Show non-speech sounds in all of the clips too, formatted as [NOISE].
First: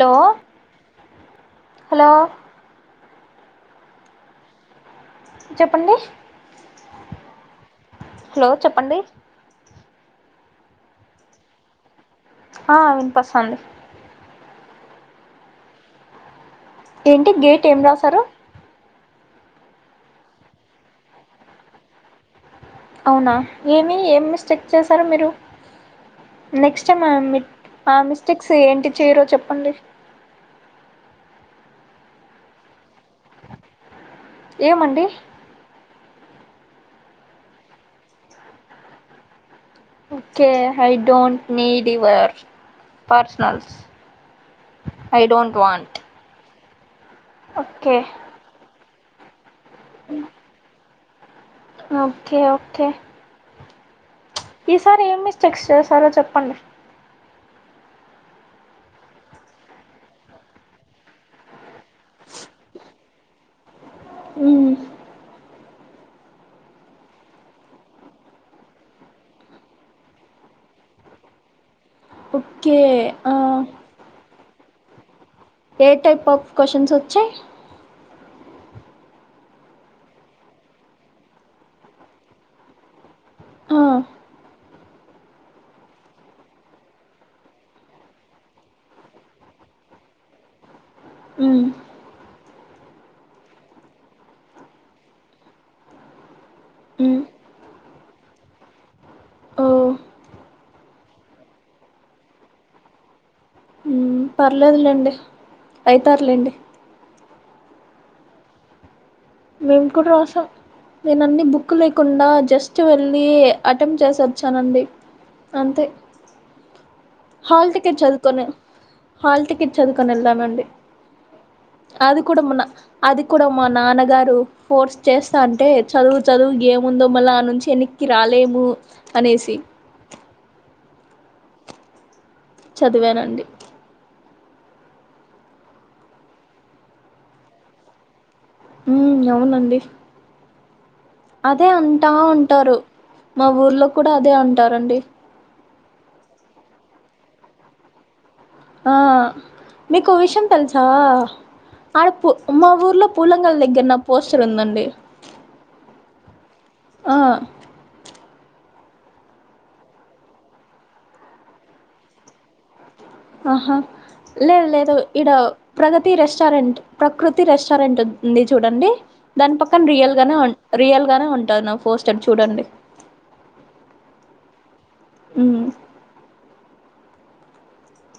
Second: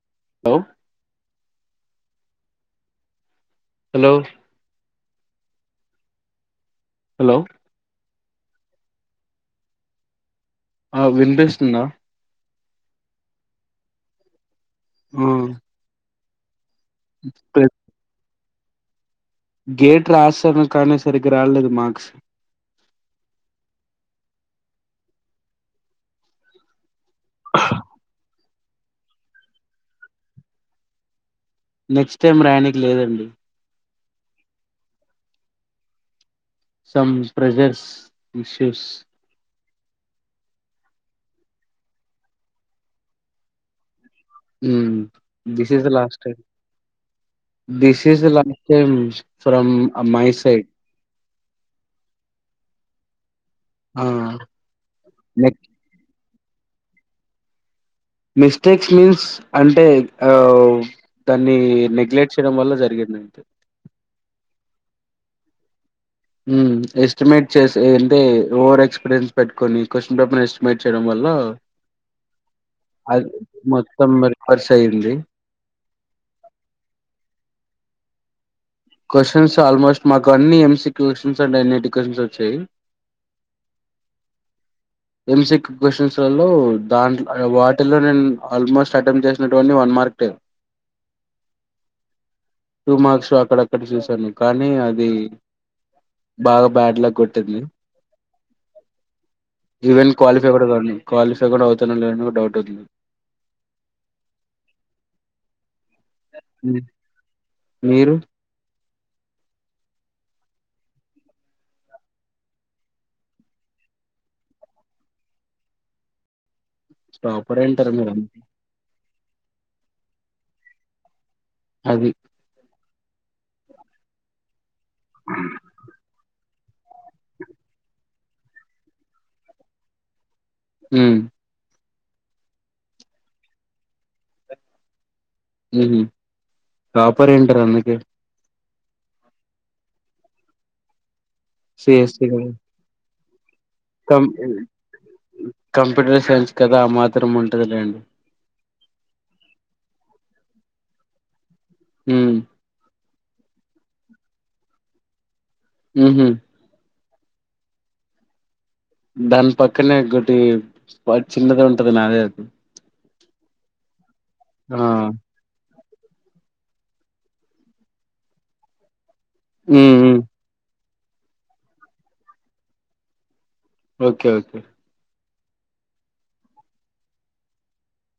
లో hello hello hello చెప్పండి hello hello చెప్పండి ఆ వినిపిస్తుంద ఆ వినిపోస్తంది ఊ ఏంటి గేట్ ఏం రాసారు గేట్ రాశాను కానీ సరిగ్గా రాలేదు మార్క్స్ అవునా ఏమి ఏం మిస్టేక్ చేశారు మీరు నెక్స్ట్ టైం ఆ మిట్ ఆ మిస్టేక్స్ ఏంటి చేయరో చెప్పండి నెక్స్ట్ టైం రాయానీకి లేదండి ఏం అండి some pressures issues okay I don't need your personals um I don't this is the want last time okay this is the law tense from a my side okay okay ఈసారి ఏం mistakes చేసారో చెప్ ప్పండి mistakes means అంటే అ దాన్ని neglect చేయడం వల్ల జరిగింది మ్ మ్ estimate చేస ఏంటే ఓవర్ ఎక్స్పీరియన్స్ పెట్టుకొని, క్వశ్చన్ పేపర్ ఎస్టిమేట్ చేయడం వల్ల ఓకే ఆ వర్సైయ్యింది ఏ టైప్ ఆఫ్ క్వశ్చన్స్ వచ్చాయి కొషన్స్ ఆల్మోస్ట్ మాకు అన్నీ ఎం సీ క్యు క్వశ్చన్స్ అండి అన్ని టి క్వశ్చన్స్ వచ్చాయి ఆ ఎంసిక్ క్వశ్చన్స్లలో దాంట్ వాటిలో నేను ఆల్మోస్ట్ అటెంప్ట్ చేసినటువంటి వన్ మార్క్ లేే మ్ టూ మార్క్స్ అక్కడక్కడ చూశాను కానీ అది బాగా బ్యాడ్ మ్మ్ లక్కొట్టింది ఓ ఇవెన్ క్వాల్లిఫై కూడా గాని క్వాలిఫై కూడా అవుతాన లేని డౌట్ అవుతు పర్లేదులెండి అయితర్లేండి ఉమ్. మీరు మేము కూడా రసాం, నేను అన్ని బుక్ లేకుండా జస్ట్ వెళ్ళి అటెంప్ట్ చేస వచ్చానండి అంతే టాపర్ హల్ అంటారు తికేట్ మీరు అందుకే. చదువుకొనే హాల్టికిట్ చదువుకని వెళ్దామండి అది కూడా మన అది కూడా మా నాన్నగారు రూ ఫోర్స్ చేస్తంటే చదువు చదువు ఏముందో మళ్ళా ఆడ్ నుంచి ఎనక్కి రాలేము అనేసి హుమ్ చదివానండి హుమ్ టాపర్ అయ్యింటార్ అందుకే హుమ్ అవునండి అదే అంటా సిఎస్సి కదా ఉంటారు. మా ఊర్లో కూడా కం అదే అంటారండి. కంప్యూటర్ సైన్స్ కదా మాత్రం ఉంటదిలేండి. ఆ మీకు విషయం తెలుసా ఆడ ఉమ్ మా ఊర్లో పూలంగల దగ్గరన పోస్టర్ ఉందండి. ఉహు ఆ దాని పక్కనే ఒకటి చిన్నద ఉంటది నాదే ఆది ఆహా లేదు లేదు ఇడ ప్రగతి రెస్టారెంట్ ప్రకృతి రెస్టారెంట్ ఉంది చూడండి. దాని పక్కన ఉమ్ రియల్ ఉమ్ గానే రియల్ గానే ఉంటుంది నా పోస్టర్ చూడండి. ఓకే ఓకే హు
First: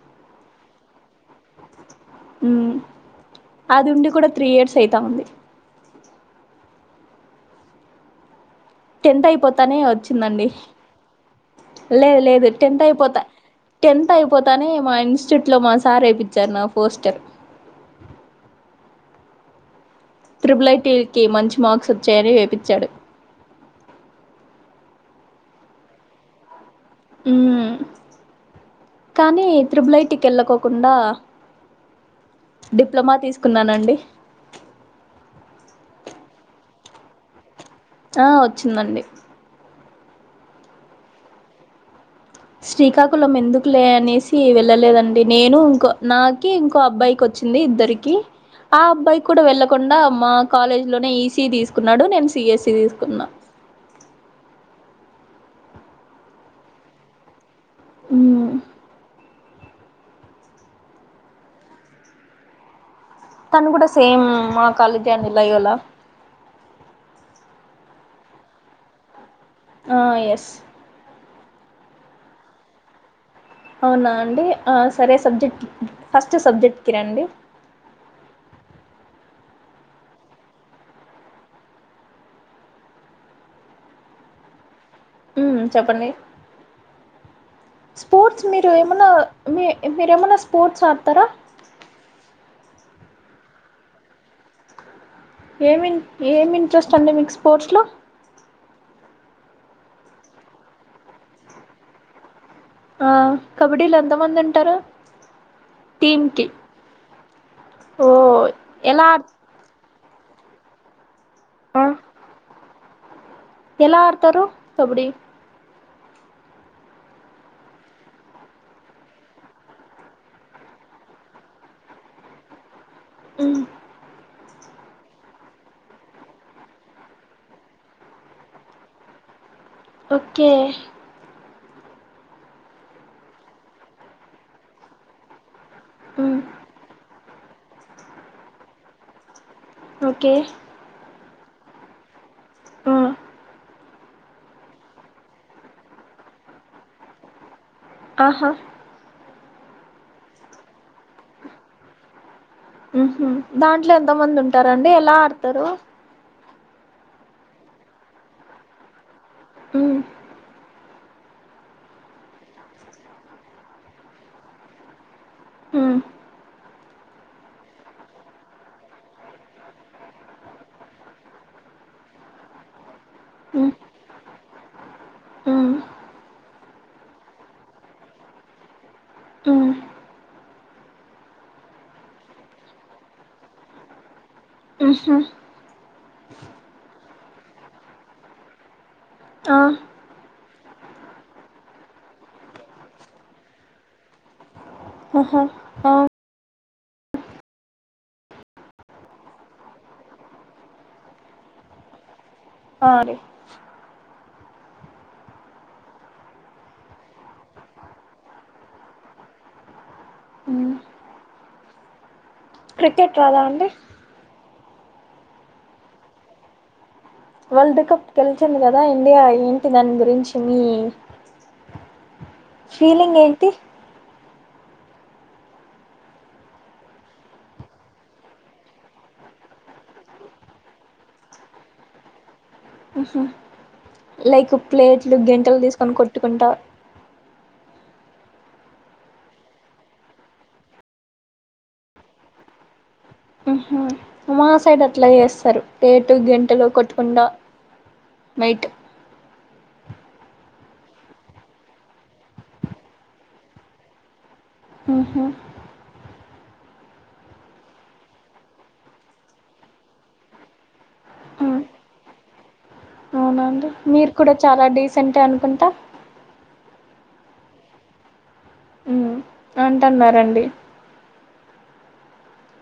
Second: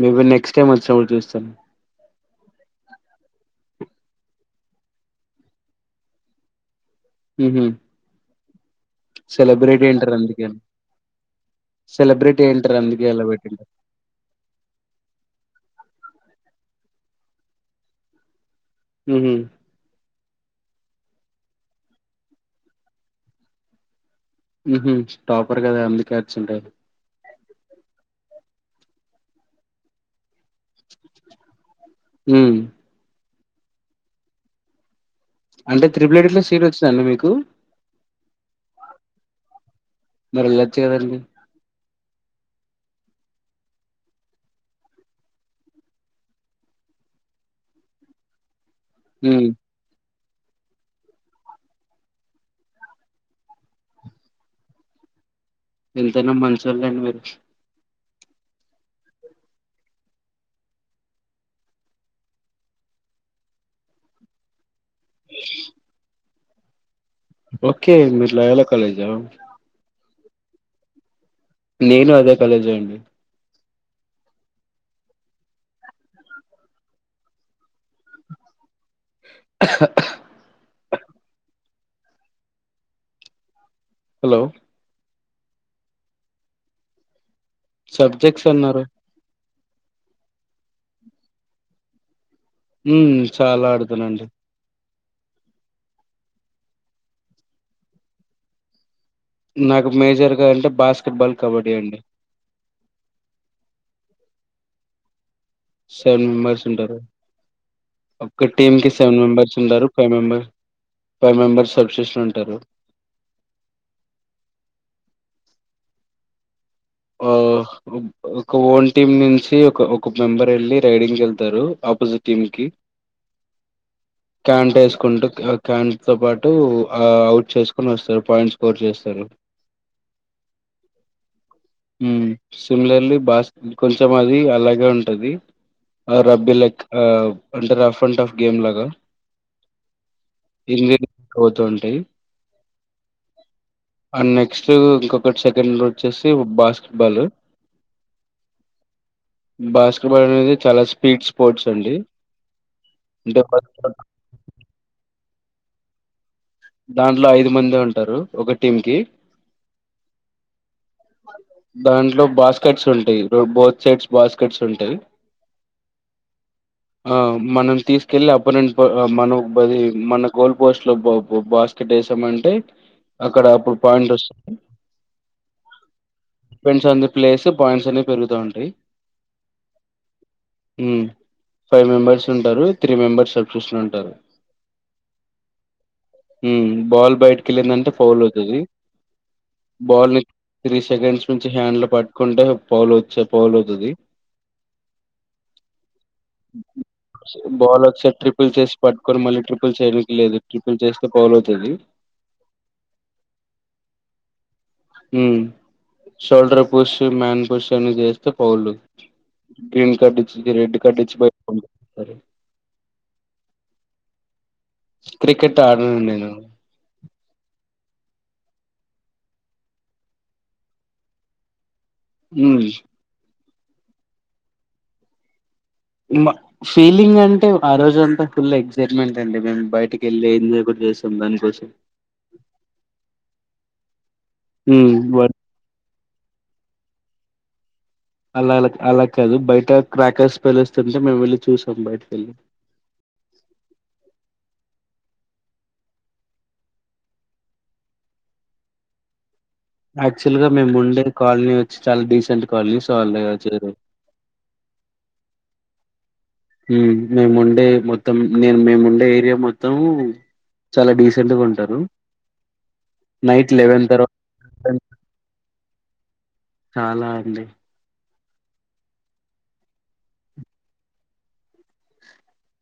మేబీ నెక్స్ట్ టైమ్ వచ్చినప్పుడు చూస్తాలే హు అది ఉండి కూడా త్రీ ఇయర్స్ అయితా ఉంది. ఉహు టెన్త్ అయిపోతానే సెలబ్రిటీ అంటారు వచ్చిందండి అందుకే లేదు సెలబ్రిటీ లేదు అంటారు టెన్త్ అందుకే అయిపోతా అలా పెట్టింటారు టెన్త్ అయిపోతానే మా ఇన్స్టిట్యూట్ మా సార్ ఎపిచ్చారు నా పోస్టర్ హు ట్రిబుల్ఐటీకి మంచి మార్క్స్ వచ్చాయని వేపించాడు. హు టాపర్ కదా అందుకే వచ్చంటే హు కానీ త్రిబులైటికి వెళ్ళక కుండా ఉమ్ డిప్లొమా తీసు ఉన్నానండి. అంటే త్రిపులైట్ట్లో సీట్ వచ్చందండి మీకు ఆ వచ్చిందండి. మరి వెళ్ళొచ్చు కదా అండి శ్రీకాకుళం ఎందుకు లే అనేసి వెళ్ళలేదండి నేను ఇంకో నాకి ఇంకో అబ్బాయికి వచ్చింది ఇద్దరికి ఆ అబ్బాయి కూడా ఉమ్ వెళ్ళలకుండా మా కాలేజ్ లోనే ఈసీ తీసుకున్నాడు నేను సిఎస్సి తీసుకున్నా ఎంతైనా మంచోళ్ళు లేండి మీరు హు తను కూడా కూడా సేమ్ మ కలు [UNINTELLIGIBLE] వాలా ఓకే మీరూ లయోలా కాలేజా ఆ ఎస్ నేను అదే కాలేజా అండి. అవునా అండి సరే సబ్జెక్ట్ ఫస్ట్ సబ్జెక్ట్కి రండి. హలో హుమ్ చెప్పండి స్పోర్ట్స్ సబ్జెక్ట్స్ మీరు అన్నారు ఏమన్నా మీ మీరేమన్నా స్పోర్ట్స్ ఆడతార హుమ్ హు చాలా ఆడతానండి ఏమి ఏమ్ ఇంట్రెస్ట్ అండి మీకు స్పోర్ట్స్ లో నాకు మేజర్గా అంటే బాస్కెట్బాల్ కబడ్డీ అండి ఆ కబడ్డీలో ఎంత మంది ఉంటారు సెవెన్ టీమ్ కి మెంబెర్స్ ఉంటారు ఓ ఒక టీం కి ఎలా సెవెన్ ఆడ్- మెంబర్స్ ఉంటారు ఫైవ్ మెంబర్ ఫైవ్ మెంబర్స్ ఆ సబ్సిషన్ ఉంటారు ఎలా ఆడ్తరు కబడ్డీ ఆ ఒక ఓల్ టీమ్ నుంచి ఒక ఒక మెంబర్ వెళ్ళి రైడింగ్ ఎళ్తరు ఆపోజిట్ టీం కి మ్మ్ క్యాంట్ వేసుకుంటూ క్యా క్యాంట్ తో పాటు ఆ అవుట్ చేసుకొని వస్తారు పాయింట్ స్కోర్ చేస్తారు ఓకే సిమిలర్లీ బాశ్ కొంచెం అది అలాగే ఉంటది ఆ మ్మ్ రబ్బిలైక్ ఆ అంటే రఫ్ అండ్ ఆఫ్ గేమ్ లాగా ఓకే పోతూంటయి ఆ అ నెక్స్ట్ ఇంకొకటి సెకండ్ వచ్చేసి బాస్కెట్ బాల్ ఆహా బాస్కెట్బాల్ అనేది చాలా స్పీడ్ స్పోర్ట్స్ అండి మ్ హు అంటే ఫస్ట్ దాంట్లో ఎంత మంది ఉం టారండీ ఎలా ఆడతారు దాంట్లో ఐదు మంది ఉంటరు ఒక టీం కి మ్మ్ దాంట్లో బాస్కెట్స్ ఉంటాయి [UNINTELLIGIBLE] బోత్ సైడ్స్ బాస్కెట్స్ ఉంటాయి మ్మ్ ఆ మనం తీసుకెళ్ళి అపోనెంట్ పో మనో బది మన గోల్ పోస్ట్ లో బ బ బాస్కెట్ వేసామంటే అక్కడ మ్మ్ అప్పుడు పాయింట్ వస్త [INAUDIBLE] మ్మ్ depends on the place points అనే పెరుగుతా ఉంటాయి మ్మ్ మ్ ఫైవ్ మెంబెర్స్ ఉంటారు త్రీ మెంబెర్స్ సబ్స్టిట్యూషన్ ఉంటరు ఆహా మ్ బాల్ బయటికి వెళ్ళిందంటే ఫౌల్ అవుతది ఆ బాల్ని త్రీ సెకండ్స్ నుంచి హ్యాండ్లు పట్టుకుంటే పౌలు వచ్చే పౌల్ అవుతుంది ఆహా ఆ బాల్ ఒకసారి ట్రిపుల్ చేసి పట్టుకొని మళ్ళీ ట్రిపుల్ చేయనికి లేదు ట్రిపుల్ చేస్తే పౌల్ అవుతది ఆరి ఉమ్ షోల్డర్ పుష్ మ్యాన్ పుష్ అన్ని చేస్తే పౌలు గ్రీన్ కట్టిచ్చి మ్మ్ రెడ్ కట్ ఇచ్చి [UNINTELLIGIBLE] క్రికెట్ రాదా అండి క్రికెట్ ఆడను నేను వరల్డ్ కప్ గెలిచింది కదా ఇండియా ఏంటి దాని గురించి మీ ఉమ్ ఫీలింగేం టి ఉం ఆ ఫీలింగ్ అంటే ఆ రోజు అంతా ఫుల్ ఎగ్సైట్మెంట్ అండి మేము బయటకి వెళ్ళి ఎంజాయ్ కూడా చేశాం దానికోసం ఊహూ లైక్ ప్లేట్లు ఉమ్ గెంటెలు తీసుకొని కొట్ ట్టుకుంటా అలా అలా అలా కాదు బయట క్రాకర్స్ పేలుస్తుంటే మేము వెళ్ళి చూసాం బయటకెళ్ళి ఉహు మా సైడ్ అట్లా చేస్తారు ప్లేటు గెంటెలు కొట్టకుంటా నైట్ యాక్చువల్ గా మేము ఉండే కాలనీ వచ్చి చాలా డీసెంట్ కాలనీ సో అలా చెయ్యరు ఊహూ ఊ మేముండే మొత్తం నేను మేముండే ఏరియా మొత్తం చాలా డీసెంట్ గా ఉ ఉంటారు నైట్ లెవెన్ మీరు తర్వాత కూడా చాలా డీసెంట్ అనుకుంటా చాలా అండి అంటన్నారండి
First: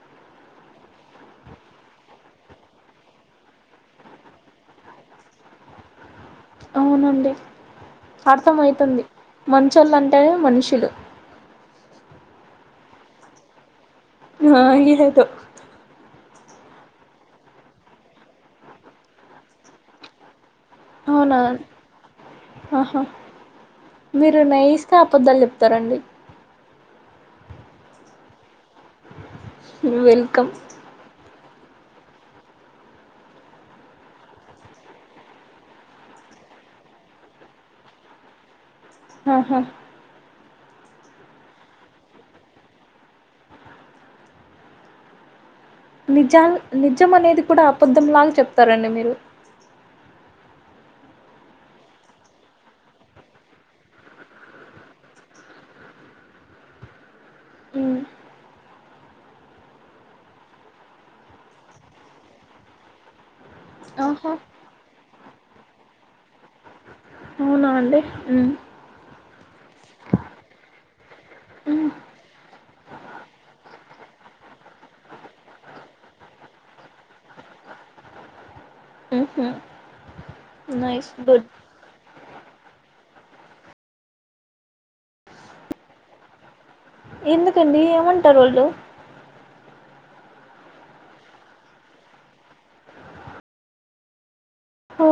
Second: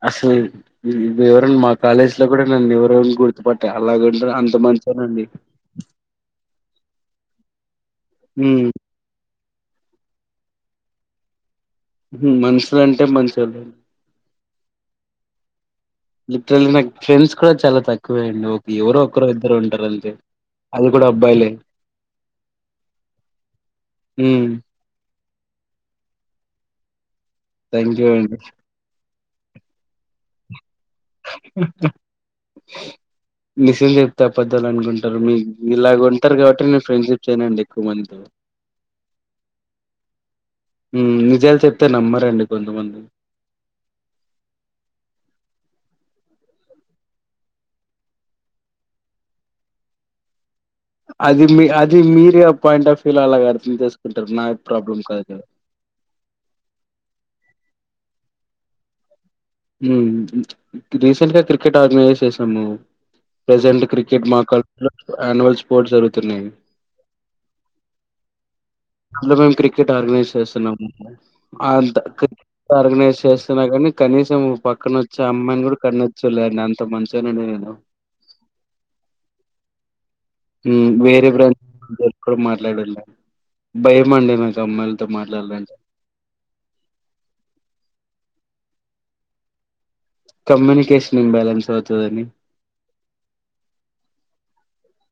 అస ఎవరన్నా మా కాలేజీ లో కూడా నన్నెవరెవరో గుర్తుపట్టా అలాగంటరు అంత మంచోనండి అర్థం ఉమ్, అయితుంది మంచోళ్ళంటే మనుషులు మనుషులంటే మంచోళ్ళు మాంగీరోతో లిటరల్లీ నాకు ఫ్రెండ్స్ కూడా చాలా తక్కువే అండి ఒక ఎవరో ఒకరో ఇద్దరో ఉంటారు అంతే అది కూడా అవునా అబ్బాయిలే ఆహా మీరు నైస్ గా కధలు చెప్తారండి థ్యాంక్ యు అండి వెల్కమ్ నిజం చెప్తా పెద్దలు అనుకుంటారు మీ ఇలాగ ఉంటారు కాబట్టి నేను ఫ్రెండ్షిప్ చేయనండి ఎక్కువ మందితో ఆహా మ్ నిజాలు చెప్తే నమ్మరండి కొంతమంది నిజాలు నిజం అనేది కూడా అబద్ధంలాగా చెప్తారండి మీరు అది మీ అది మీరే ఆ పాయింట్ ఆఫ్ వ్యూ లో అలాగ అర్థం చేసుకుంటారు నా ప్రాబ్లం కాదు హ్మ్. మ్ రీసెంట్ గా క్రికెట్ ఆర్గనైజ్ చేసాము ప్రజెంట్ క్రికెట్ ఆహా మా [INAUDIBLE] యానుయేల్ స్పోర్ట్స్ జరుతున్నాయి అవునా అండి ఉమ్ అంటె మేము క్రికెట్ ఆర్గనైజ్ చేస్తున్నాము ఉమ్ ఆంత [INAUDIBLE] ఆర్గనైజ్ చేస్తున్నా కానీ కనీసం పక్కన వచ్చే అమ్మాయిని కూడా కన్నోచ్ చూలేండి అంత మంచోనండి నేను ఉహు మ్ నైస్ వేరే గుడ్ బ్రాం క్కడ మాట్లాడేలే భయం అండి నాకు అమ్మాయిలతో మాట్లాడలంటె ఎందుకండి ఏమంటారు వాళ్ళు కమ్యూనికేషన్ ఇంబ్యాలెన్స్ అవుతదని ఓ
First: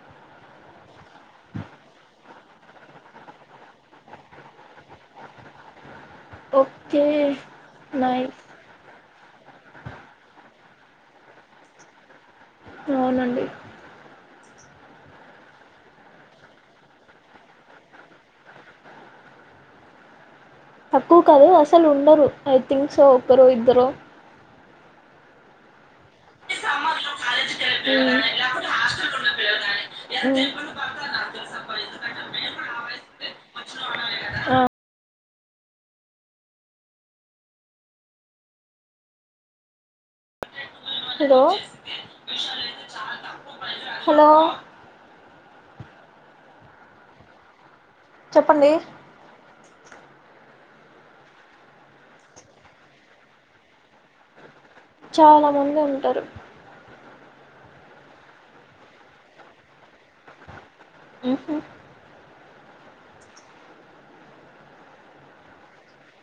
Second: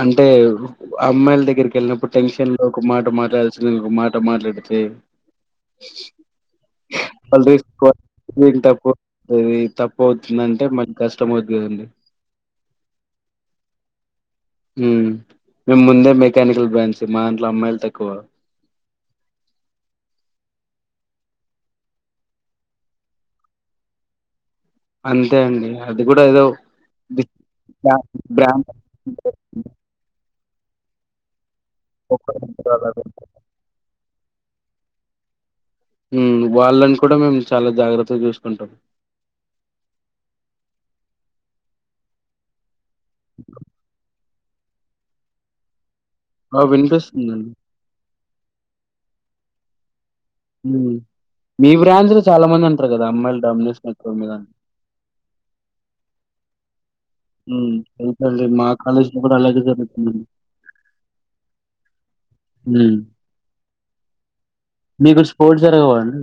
అంటే అమ్మాయిల దగ్గరికి వెళ్ళినప్పుడు టెన్షన్ లో ఒక మాట మాట్లాడాల్సింది ఇంకోమాట మాట్లాడితే ఓకే [UNINTELLIGIBLE] నైస్ ఏం తప్పు ఇది తప్పు అవుతుందంటే మళ్ళి కష్టం అవుద్ కదండి అవునండి హుమ్ మేము ముందే మెకానికల్ బ్రాంచ్ మా దాంట్ల అమ్మాయిలు తక్కువ తక్కువ కాదు అసలు ఉండరు ఐ థింక్ సో ఒకరో ఇద్దరో అంతే అండి అది కూడా ఏదో బ్ర హ్మ్. బ్రా హ్మ్. ఒకర్ ఇద్దరు అలాగ ఆ! హు, వాళ్ళన్ కూడా మేము చాలా జాగ్రత్తగా చూసుకుంటం. హలో హలో ఆ వినిపిస్సుదండి. చెప్పండి. హు, మీ బ్రాంచ్ లో చాలా మంది అంట్రు కదా అమ్మాయిలు దమ్ నస్ క మీద చాలా మంది ఉంటరు. హు, తెలుసండి మా కాలేజ్ లో కూడా అలాగే జరుతుందండి. ఉహు హు, మీకు స్పోర్ట్స్ జరగవ అండి.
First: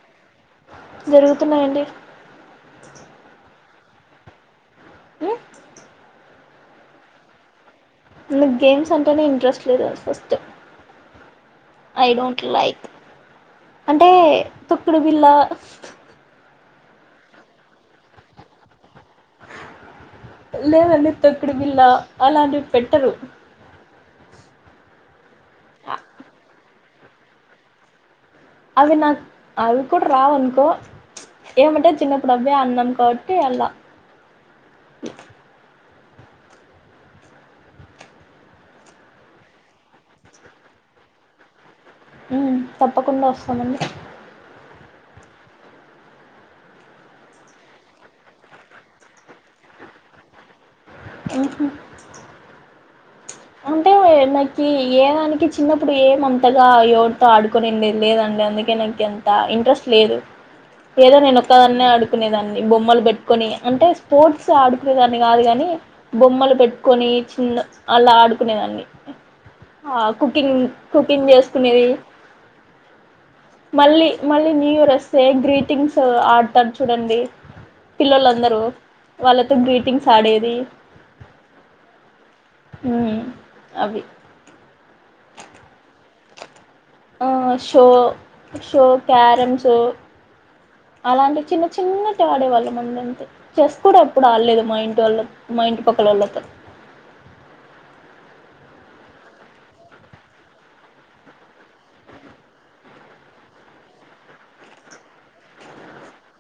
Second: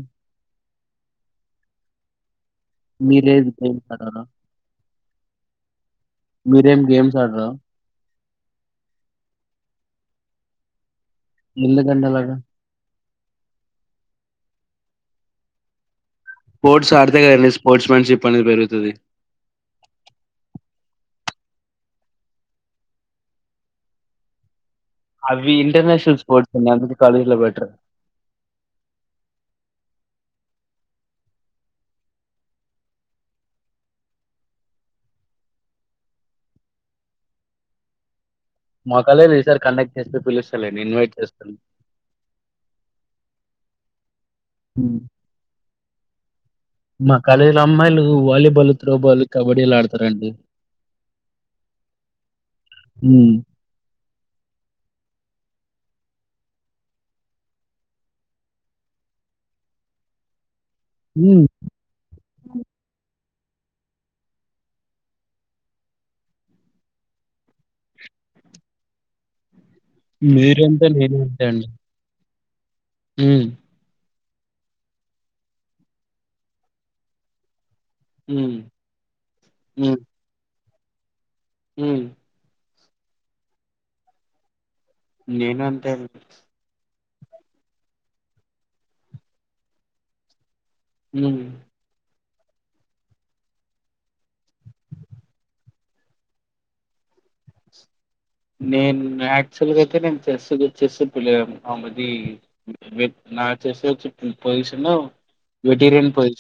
జరుగుతున్నాయండి. మీరేది గెమ్ అ ఏ మీరేం గేమ్స్ ఆడ్రా నాక్ గేమ్స్ అంటేనే ఇంట్రెస్ట్ లేదు ఫస్ట్ ఐ ఎందుకండి అలాగా? డోంట్ లైక్ అంటే తొక్కుడు బిల్ల స్పోర్ట్స్ ఆడితే కదండి స్పోర్ట్స్ మ్యాన్షిప్ అనేది పెరుతాది. లేదండి తొక్కుడి విల్లా అలాంటివి పెట్టరు. అవి ఇంటర్నేషనల్ స్పోట్ నాంటివి కాలేజ్ లో వెట్రర్ అవి నాక్ అవి కూడా రావనుకో ఏమంటే చిన్నప్పుడు అబ్బే అన్నాం కాబట్టి అలా మా కాలేజ్ లో ఈ సారి కండక్ట్ చేస్సే పిలుస్సాలేని ఇన్వైట్ చేస్తాను. హు, తప్పకుండా వస్సామండి. హు, మా కాలేల్లో అమ్మాయిలు వాలీబాలు, త్రోబాల్, కబడ్డీలు ఆడతారండి. హుహు ఉ ంటే నాకి ఏ దానికి చిన్నప్పుడు ఏమంతగా ఎవరితో ఆడుకునిండిది లేదండి అందుకే నాకింత ఇంట్రెస్ట్ లేదు. ఏదో నేను హ్మ్. ఒక్కదాన్నే అడుకునేదాన్ని బొమ్మలు పె కొని అంటే స్పోర్ట్స్ ఆడుకునే దాన్ని కాదు కాని బొమ్మలు పెట్టుక్కొని చిన్న అలా ఆడుకునేదాన్ని ఆ కుకింగ్ మీరంతే కుకింగ్ నేనంతే అండి. చేసుకునేది. హ్మ్. మళ్ళీ మళ్ళీ న్యూ ఇయర్ వస్తే గ్రీటింగ్స్ ఆడతార్ చూడండి. హ్మ్. పిల్లలందరూ వాళ్ళతో గ్రీటింగ్స్ ఆడేది. హు హు అవి నేను అంతే ఓ షో షో క్యారంమ్ సో అలాంటి హ్మ్ చిన్న చిన్న ఆడేవాళ్ళం మనంతే చెస్ కూడా ఎప్పుడు ఆడలేదు. మా ఇంటి వాళ్ల, మా ఇంటి పక్కల వాల్లతో నేను యాక్చువల్ అయితే నేను చెస్ చెస్ది నా చెస్చ్చి పొజిషన్ వెటీరియన్ పొజిషన్